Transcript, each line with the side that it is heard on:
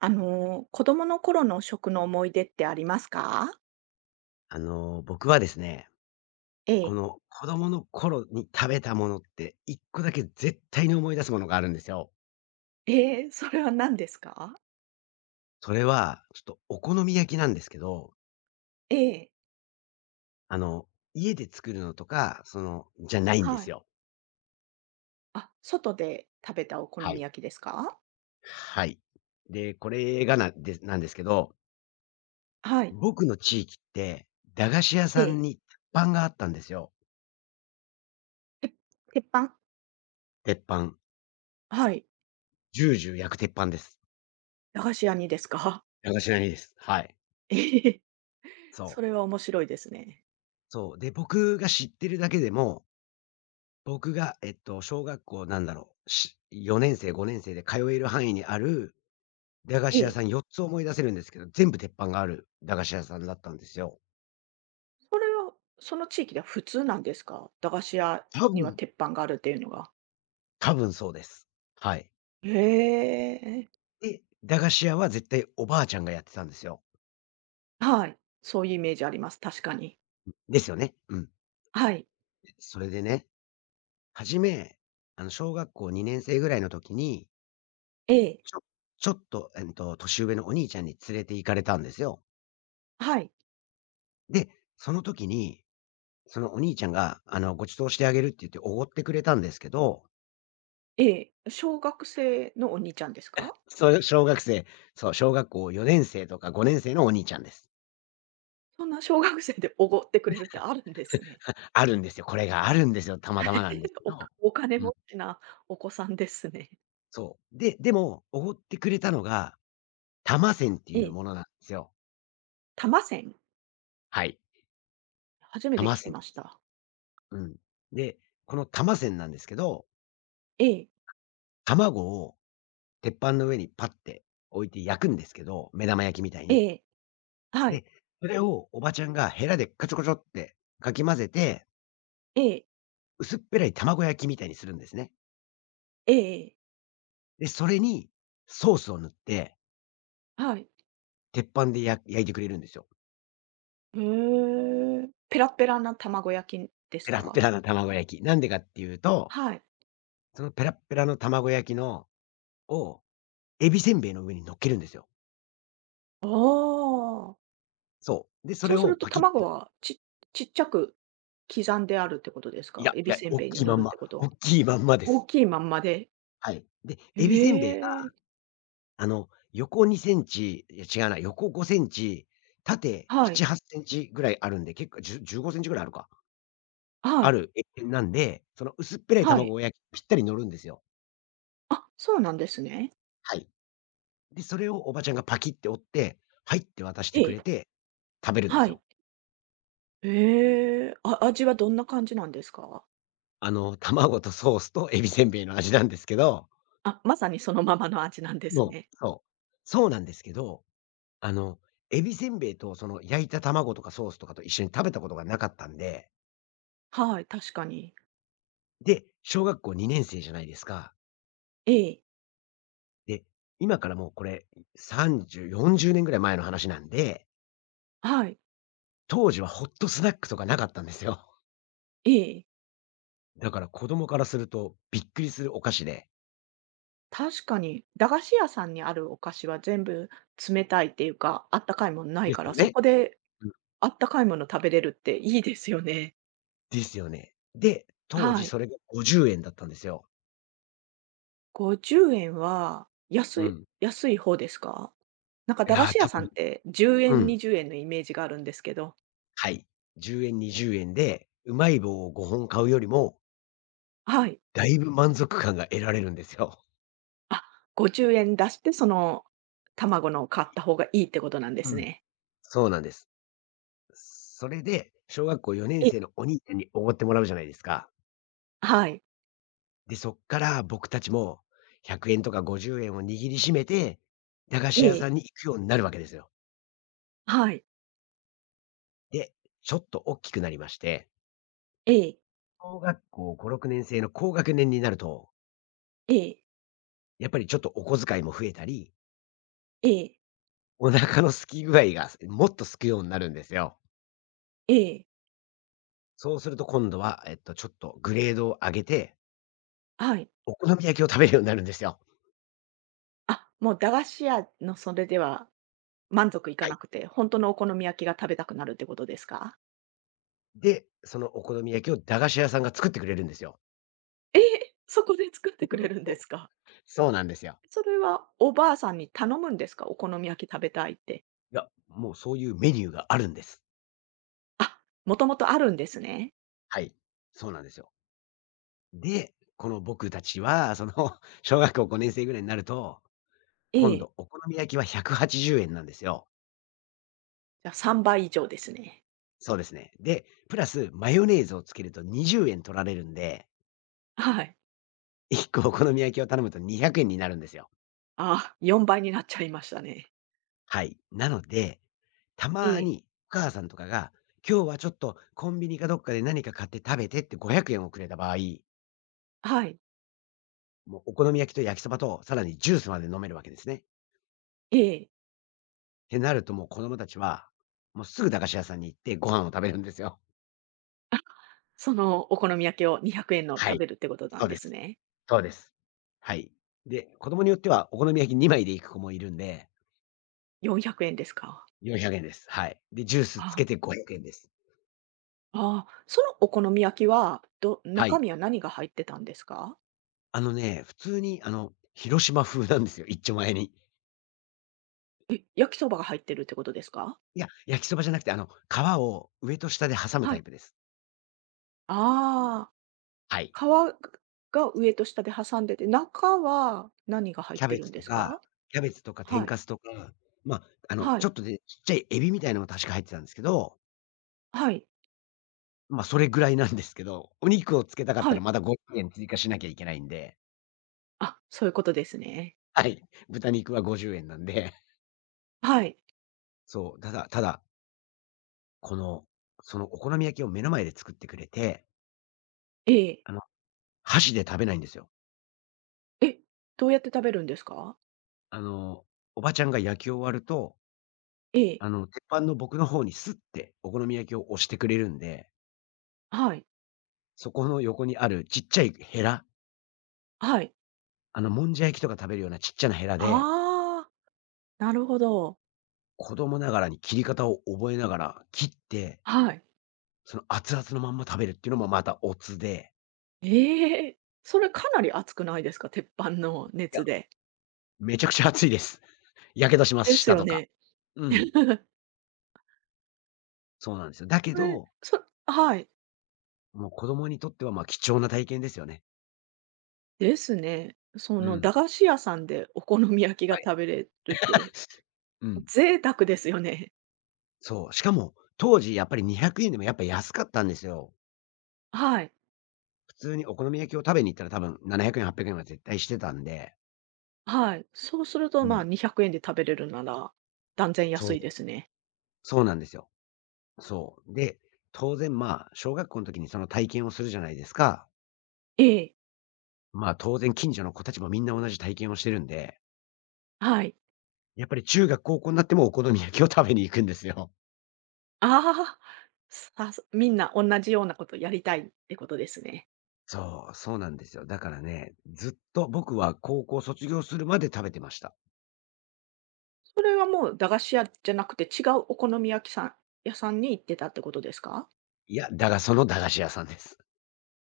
right: 子供の頃の食の思い出ってありますか？
left: 僕はですね、
right: え
left: こ
right: え。
left: の子供の頃に食べたものって一個だけ絶対に思い出すものがあるんですよ。
right: ええ、それは何ですか？
left: それは、ちょっとお好み焼きなんですけど、
right: ええ、
left: あの、家で作るのとか、じゃないんで
right: は
left: す
right: い。
left: よ。
right: あ、外で食べたお好
left: は
right: み
left: い。
right: 焼きですか？
left: はい。で、これがなでなんですけど、
right: はい。
left: 僕の地域って、駄菓子屋さ
right: ええ。
left: んに鉄板があったんですよ。
right: て鉄板？
left: 鉄板。
right: はい。
left: ジュージュー焼く鉄板です。
right: 駄菓子屋にですか？
left: 駄菓子屋にです。はい。
right: ええ、
left: そ
right: そ
left: う。
right: れは面白いですね。
left: そう。で、僕が知ってるだけでも僕が、小学校なんだろう、4年生、5年生で通える範囲にある駄菓
right: え
left: 子屋
right: え。
left: さん4つ思い出せるんですけど、全部鉄板がある駄菓子屋さんだったんですよ。
right: それは、その地域では普通なんですか？駄菓子屋
left: 多
right: には
left: 分。
right: 鉄板があるっていうのが。
left: 多分そうです。はい。
right: へえ。
left: で、駄菓子屋は絶対おばあちゃんがやってたんですよ。
right: はい。そういうイメージあります、確かに。
left: ですよね。うん。
right: はい。
left: それでね、初め、小学校2年生ぐらいの時に、
right: ええ。
left: ちょちょっと、年上のお兄ちゃんに連れて行かれたんですよ。
right: はい。
left: で、その時にそのお兄ちゃんが、ご馳走してあげるって言っておごってくれたんですけど、
right: ええ、小学生のお兄ちゃんですか？
left: そういう小学生そう、小学校4年生とか5年生のお兄ちゃんです。
right: そんな小学生でおごってくれるってあるんですね。
left: あるんですよ。これがあるんですよ、たまたまなんです けど。
right: お金
left: う
right: 持
left: ん、
right: ちなお子さんですね。
left: そう。で、でも、おごってくれたのが、多摩泉って
right: え
left: いう
right: え、
left: ものなんですよ。
right: 多せん
left: はい、
right: 初め
left: 多
right: て
left: 摩
right: 聞き
left: 泉。
right: ました。
left: うん。で、この多摩泉なんですけど、
right: ええ、
left: 卵を鉄板の上にパッて置いて焼くんですけど、目玉焼きみたいに。
right: ええ、はい、
left: で、それをおばちゃんがヘラでカチョカチョってかき混ぜて
right: ええ、
left: 薄っぺらい卵焼きみたいにするんですね。
right: ええええ、はい、ええええ、
left: で、それにソースを塗って、
right: はい、
left: 鉄板でや焼いてくれるんですよ。
right: へえ。ペラペラな卵焼きです
left: ペラッペ
right: か？
left: ラな卵焼き。なんでかっていうと、
right: はい。
left: そのペラッペラの卵焼きのを、エビせんべいの上に乗っけるんですよ。
right: ああ、
left: そう。で、そ
right: そ
left: れ
right: うす
left: を
right: ると
left: パキッて
right: 卵はちっちゃく刻んであるってことです
left: い
right: か？
left: や、
right: エ
left: い
right: ビ
left: や、
right: せん
left: おっ
right: べいに
left: きい
right: 乗
left: ま
right: る
left: ん
right: っ
left: ま、
right: てこと
left: お
right: は。
left: っきいまんまで
right: 大
left: す。
right: きいまんまで。
left: はい。で、
right: え
left: エビせんべいが、
right: え、
left: 横2センチ、いや、違うな、横5センチ、縦
right: はい、
left: 7、8センチぐらいあるんで、結構、じゅ15センチぐらいあるか。
right: は
left: あ
right: い、
left: るえっんなんで、その薄っぺらい
right: は
left: 卵
right: い。
left: がやぴったり乗るんですよ。
right: あ、そうなんですね。
left: はい。で、それをおばちゃんがパキって折って、はいって渡して
right: え
left: くれ
right: え、
left: て、食べるんで
right: は
left: す
right: い。
left: よ。
right: ええ、あ、味はどんな感じなんですか？
left: 卵とソースとエビせんべいの味なんですけど、
right: あ、まさにそのままの味なんです
left: も
right: ね。
left: うそう。そうなんですけど、あの、エビせんべいとその焼いた卵とかソースとかと一緒に食べたことがなかったんで、
right: はい、確かに。
left: で、小学校2年生じゃないですか。
right: ええ、
left: で、今からもうこれ、30、40年ぐらい前の話なんで、
right: はい、
left: 当時はホットスナックとかなかったんですよ。
right: ええ、
left: だから子供からするとびっくりするお菓子で。
right: 確かに、駄菓子屋さんにあるお菓子は全部冷たいっていうか、あったかいもんない
left: です
right: から、
left: よ
right: そ
left: ね。
right: こで
left: うん。
right: あったかいもの食べれるっていいですよね。
left: ですよね。で、当
right: は
left: 時
right: い。
left: それが50円だったんですよ。
right: 50円は安
left: う
right: い
left: ん。
right: 安い方ですか？なんか
left: い
right: 駄菓
left: や、
right: 子屋
left: 多
right: さんっ
left: 分
right: て10
left: う
right: 円、
left: ん。
right: 20円のイメージがあるんですけど。
left: はい。10円、20円で、うまい棒を5本買うよりも、
right: はい。
left: だいぶ満足感が得られるんですよ。
right: あ、50円出して、その卵のを買った方がいいってことなんで
left: う
right: す
left: ん。
right: ね。
left: そうなんです。それで、小学校4年
right: ええ、
left: 生のお兄ちゃんに奢ってもらうじゃないですか。
right: はい。
left: で、そっから僕たちも100円とか50円を握りしめて、駄菓子
right: え
left: 屋さ
right: え、
left: んに行くようになるわけですよ。
right: はい。
left: で、ちょっと大きくなりまして、
right: ええ、
left: 小学校5、6年生の高学年になると、
right: ええ、
left: やっぱりちょっとお小遣いも増えたり、
right: ええ、
left: お腹の空き具合がもっと空くようになるんですよ。
right: ええ、
left: そうすると今度は、ちょっとグレードを上げて、
right: はい。
left: お好み焼きを食べるようになるんですよ。
right: あ、もう駄菓子屋のそれでは満足いか
left: は
right: な
left: い。
right: くて、ほんとのお好み焼きが食べたくなるってことですか？
left: で、そのお好み焼きを駄菓子屋さんが作ってくれるんですよ。
right: ええ、そこで作ってくれるんですか？
left: そうなんですよ。
right: それはおばあさんに頼むんですか？お好み焼き食べたいって。
left: いや、もうそういうメニューがあるんです。
right: あ、もともとあるんですね。
left: はい。そうなんですよ。で、この僕たちは、小学校5年生ぐらいになると
right: え
left: 今
right: え。
left: 度、お好み焼きは180円なんですよ。
right: じゃ、3倍以上ですね。
left: そうですね。で、プラスマヨネーズをつけると20円取られるんで、
right: はい。
left: 1個お好み焼きを頼むと200円になるんですよ。
right: ああ、4倍になっちゃいましたね。
left: はい。なので、たま
right: ええ。
left: にお母さんとかが、今日はちょっとコンビニかどっかで何か買って食べてって500円をくれた場合、
right: はい。
left: もうお好み焼きと焼きそばと、さらにジュースまで飲めるわけですね。
right: ええ。
left: ってなるともう子供たちは、もうすぐ駄菓子屋さんに行ってご飯を食べるんですよ。
right: そのお好み焼きを200円の
left: は
right: 食
left: い、
right: べるってことな
left: そ
right: ん
left: う
right: で
left: で
right: す
left: す。
right: ね。
left: そうです。はい。で、子供によってはお好み焼き2枚で行く子もいるんで、
right: 400円ですか。
left: 400円です。はい。で、ジュースつ
right: あ
left: けて500円です。
right: あ、ああ、そのお好み焼きは、
left: は
right: 中
left: い。
right: 身は何が入ってたんですか？
left: 普通に広島風なんですよ、一丁前に。
right: え、焼きそばが入ってるってことですか？
left: いや、焼きそばじゃなくて、皮を上と下で挟む
right: は
left: タ
right: い。
left: イプです。
right: ああ。
left: はい。
right: 皮が上と下で挟んでて、中は何が入っ
left: キャ
right: て
left: ベ
right: るん
left: ツ
right: で
left: と
right: す
left: か
right: か？
left: キャベツとか
right: は
left: 天
right: い。
left: かすとか、まあ、
right: は
left: ちょ
right: い。
left: っとでちっちゃいエビみたいなのも確か入ってたんですけど、
right: はい。
left: まあ、それぐらいなんですけど、お肉をつけたかっ
right: は
left: たら
right: い。
left: また500円追加しなきゃいけないんで、
right: あ、そういうことですね。
left: はい、豚肉は50円なんで。
right: はい。
left: そう、ただただ、この、そのお好み焼きを目の前で作ってくれて、
right: ええ。
left: あの、箸で食べないんですよ。
right: え、どうやって食べるんですか？
left: あの、おばちゃんが焼き終わると、
right: ええ。
left: 鉄板の僕の方にスッてお好み焼きを押してくれるんで、
right: はい。
left: そこの横にあるちっちゃいヘラ、
right: はい。
left: もんじゃ焼きとか食べるようなちっちゃなヘラで、
right: ああ、なるほど。
left: 子供ながらに切り方を覚えながら切って、
right: はい。
left: その熱々のまんま食べるっていうのもまたおつで、
right: ええ、それかなり熱くないですか？鉄板の
left: い
right: 熱
left: や、
right: で。
left: めちゃくちゃ熱いです。やけどします、
right: です
left: 舌
right: よ
left: とか。
right: ね。
left: うん、そうなんですよ。だけ
right: それ、
left: ど
right: そはい。
left: もう子供にとっては、貴重な体験ですよね。
right: ですね。そ
left: う
right: の
left: ん。
right: 駄菓子屋さんでお好み焼きが
left: はい。
right: 食べれるって
left: うん。
right: 贅沢ですよね。
left: そう、しかも、当時やっぱり200円でもやっぱ安かったんですよ。
right: はい。
left: 普通にお好み焼きを食べに行ったら多分700円、800円は絶対してたんで。
right: はい。そうすると、
left: う
right: まあ、
left: ん。
right: 2 0 0で食べれるなら、断然
left: そ
right: 安
left: う、
right: いですね。
left: そうなんですよ。そう。で、当然、まあ、小学校の時にその体験をするじゃないですか。
right: ええ、
left: まあ、当然近所の子たちもみんな同じ体験をしてるんで、
right: はい。
left: やっぱり中学、高校になってもお好み焼きを食べに行くんですよ。
right: ああ、みんな同じようなことやりたいってことですね。
left: そう、そうなんですよ。だからね、ずっと僕は高校卒業するまで食べてました。
right: それはもう駄菓子屋じゃなくて、違うお好み焼きさん屋さんに行ってたってことですか？
left: いや、だがその駄菓子屋さんです。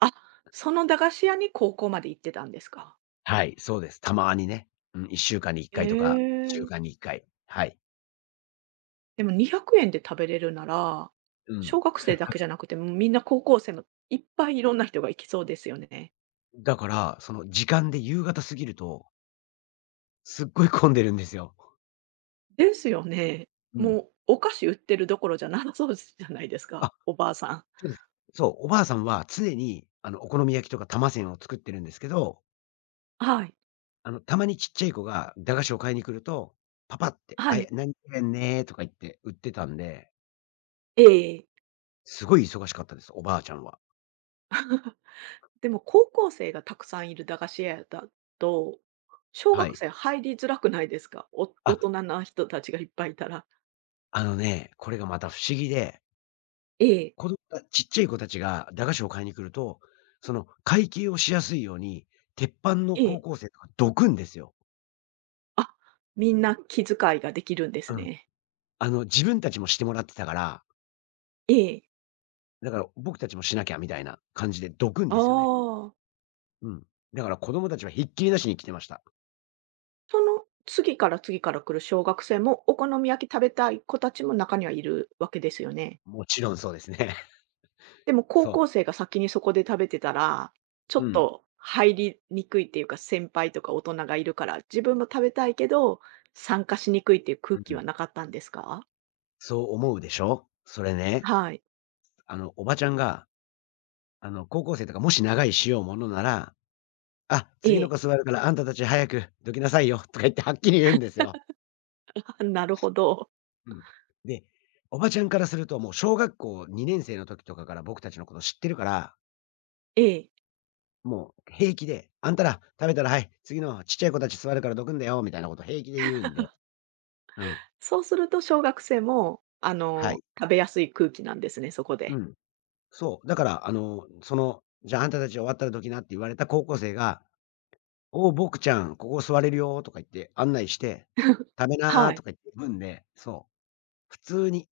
right: あ、その駄菓子屋に高校まで行ってたんですか。
left: はい、そうです。たまにね。うん、1週間に1
right: え
left: 回とか、2週
right: え。
left: 間に1回。はい。
right: でも2 0 0で食べれるなら、
left: うん。
right: 小学生だけじゃ なくて、もうみんな高校生のいっぱいいろんな人が行きそうですよね。
left: だから、その時間で夕方過ぎると、すっごい混んでるんですよ。
right: ですよね。
left: うん。
right: もうお菓子売ってるどころじゃなさそうじゃないですか、
left: あ、
right: おばあさん。
left: そうです。そう、おばあさんは常に、お好み焼きとか玉せんを作ってるんですけど、
right: はい。
left: たまにちっちゃい子が駄菓子を買いに来ると、パパって、
right: は
left: あ、い
right: い。
left: 何々ねとか言って売ってたんで、
right: ええ。
left: すごい忙しかったです、おばあちゃんは。
right: でも高校生がたくさんいる駄菓子屋だと、小
left: は
right: 学
left: い。
right: 生入りづらくないですか？大
left: あ、
right: 人な人たちがいっぱいいたら。
left: これがまた不思議で、
right: ええ、
left: 子供たち、ちっちゃい子たちが駄菓子を買いに来ると、その会計をしやすいように、鉄板の
right: え
left: 高
right: え。
left: 校生とかどくんですよ。
right: あ、みんな気遣いができるんです
left: うん。
right: ね。
left: 自分たちもしてもらってたから、
right: ええ。
left: だから僕たちもしなきゃみたいな感じでどくん
right: あ
left: ですよね。
right: あー。
left: うん。だから子供たちはひっきりなしに来てました。
right: その次から次から来る小学生も、お好み焼き食べたい子たちも中にはいるわけですよね？
left: もちろんそうですね。
right: でも高
left: そ
right: 校生が先にそこで食べてたら、ちょ
left: う。う
right: っ
left: ん。
right: と入りにくいっていうか、先輩とか大人がいるから、自分も食べたいけど、参加しにくいっていう空
left: う
right: 気は
left: ん。
right: なかったんですか？
left: そう思うでしょ？それね、
right: はい。
left: おばちゃんが、高校生とかもし長いしようものなら、「あ、
right: え
left: 次の
right: え。
left: 子座るからあんたたち早くどきなさいよ」とか言ってはっきり言うんですよ。
right: あ、なるほど。
left: うん。で、おばちゃんからすると、もう小学校2年生の時とかから僕たちのこと知ってるから、
right: ええ。
left: もう平気で、あんたら食べたらはい、次のちっちゃい子たち座るからどくんだよみたいなこと平気で言うんで。うん。
right: そうすると小学生も、
left: はい。
right: 食べやすい空気なんですね、そこ
left: う
right: で。
left: ん。そう。だから、じゃああんたたち終わったらどきなって言われた高校生が、おお、僕ちゃん、ここ座れるよとか言って案内して、食べな
right: は
left: ー
right: い。
left: とか言って呼んで、そう。普通に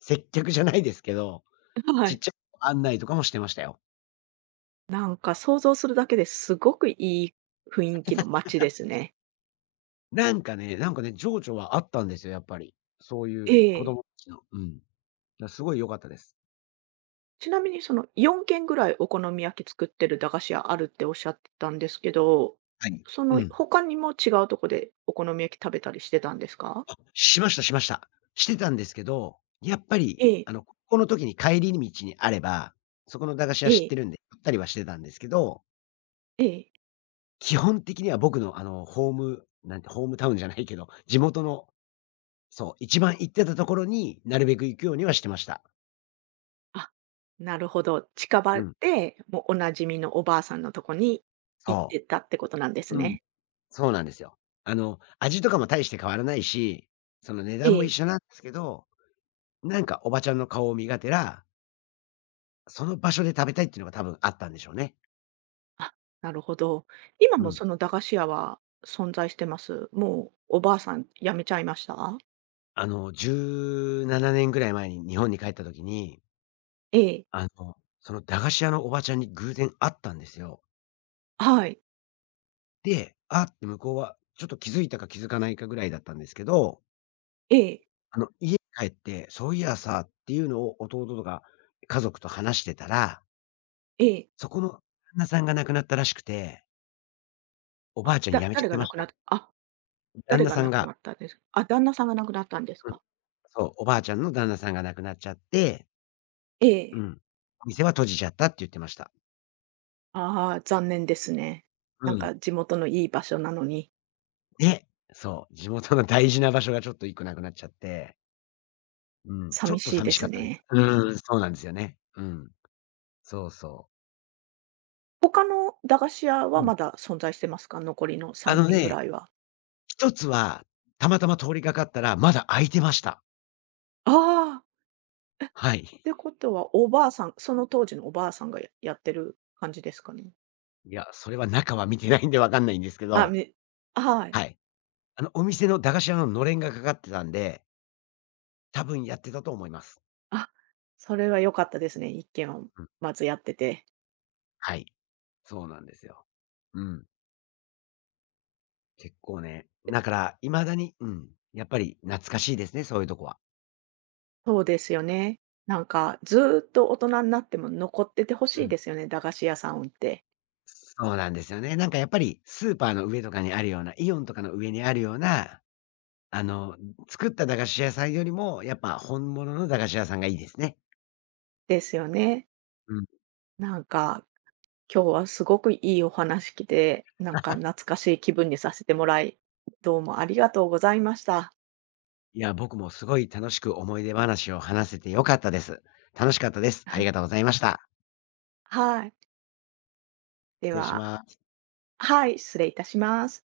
left: 接客じゃないですけど、
right: は
left: ちっ
right: い。
left: ちゃい子案内とかもしてましたよ。
right: なんか想像するだけですごくいい雰囲気の街ですね。
left: なんかね、情緒はあったんですよ、やっぱり。そうい
right: え
left: う子
right: え。
left: 供たちの。うん。だ、すごい良かったです。
right: ちなみにその4軒ぐらいお好み焼き作ってる駄菓子屋あるっておっしゃってたんですけど、
left: はい。
right: そ
left: う
right: の
left: ん。
right: 他にも違うとこでお好み焼き食べたりしてたんですか？
left: しましたしました。してたんですけど、やっぱ
right: え
left: り、
right: え、
left: 高校の時に帰り道にあれば、そこの駄菓子
right: え
left: 屋知って
right: え、
left: るんで、買ったりはしてたんですけど、
right: ええ。
left: 基本的には僕の、ホームなんて、ホームタウンじゃないけど、地元の、そう、一番行ってたところに、なるべく行くようにはしてました。
right: あ、なるほど。近
left: う
right: 場
left: ん。
right: で、もうおなじみのおばあさんのとこに行っ
left: そ
right: てたってことなんです
left: う。うん。
right: ね。
left: そうなんですよ。味とかも大して変わらないし、その値段も
right: え
left: 一緒
right: え。
left: なんですけど、なんかおばちゃんの顔を見がてら、その場所で食べたいっていうのが多分あったんでしょうね。
right: あ、なるほど。今
left: う
right: も
left: ん。
right: その駄菓子屋は存在してます？もうおばあさん辞めちゃいました？
left: 17年ぐらい前に日本に帰った時に、
right: ええ、
left: その駄菓子屋のおばちゃんに偶然会ったんですよ。
right: はい。
left: で、あって向こうはちょっと気づいたか気づかないかぐらいだったんですけど、
right: ええ、
left: 家に帰って、そういやさっていうのを弟とか家族と話してたら、
right: ええ。
left: そこの旦那さんが亡くなったらしくて、おば
right: あ、
left: あちゃん
right: だ
left: 辞めちゃ
right: 誰
left: って
right: が
left: ま
right: 亡
left: し
right: くなっ
left: た。
right: たあ
left: 旦
right: 誰
left: 那
right: が
left: さん
right: 亡く
left: が、
right: なったんですか。旦那さんが亡くなったんです
left: うん、
right: か？
left: そう、おばあちゃんの旦那さんが亡くなっちゃって、
right: え
left: う
right: え。
left: ん、お店は閉じちゃったって言ってました。
right: ああ、残念ですね。
left: う
right: なん
left: ん。
right: か地元のいい場所なのに、
left: で、そう、地元の大事な場所がちょっと1個なくなっちゃって、うん、ちょ
right: 寂
left: っと
right: しい
left: 寂
right: で
left: しか
right: す
left: ったで
right: ね。
left: す。うーん、そうなんですよね。うん、そうそう。
right: 他の駄菓子屋
left: う
right: はま
left: ん。
right: だ存在してますか？残りの
left: あの
right: 3軒ぐ
left: ね、
right: らいは。
left: 1つは、たまたま通りかかったらまだ開いてました。
right: ああ、っ
left: はい。
right: てことはおばあさんその当時のおばあさんがやってる感じですかね？
left: いや、それは中は見てないんでわかんないんですけ
right: あ、
left: ど、
right: はい。
left: はい。お店の駄菓子屋ののれんがかかってたんで、多分やってたと思います。
right: あ、それは良かったですね。1軒は
left: うん。
right: まずやってて。
left: はい。そうなんですよ。うん。結構ね、だから未だに、うん、やっぱり懐かしいですね、そういうとこは。
right: そうですよね。なんか、ずーっと大人になっても残ってて欲
left: う
right: しい
left: ん。
right: ですよね、駄菓子屋さんって。
left: そうなんですよね。なんかやっぱりスーパーの上とかにあるような、イオンとかの上にあるような、あの、作った駄菓子屋さんよりも、やっぱ本物の駄菓子屋さんがいいですね。
right: ですよね。
left: うん。
right: なんか、今日はすごくいいお話きて、なんか懐かしい気分にさせてもらい、どうもありがとうございました。
left: いや、僕もすごい楽しく思い出話を話せてよかったです。楽しかったです。ありがとうございました。
right: はい。で
left: 失礼し
right: は。
left: ます。
right: はい、失礼いたします。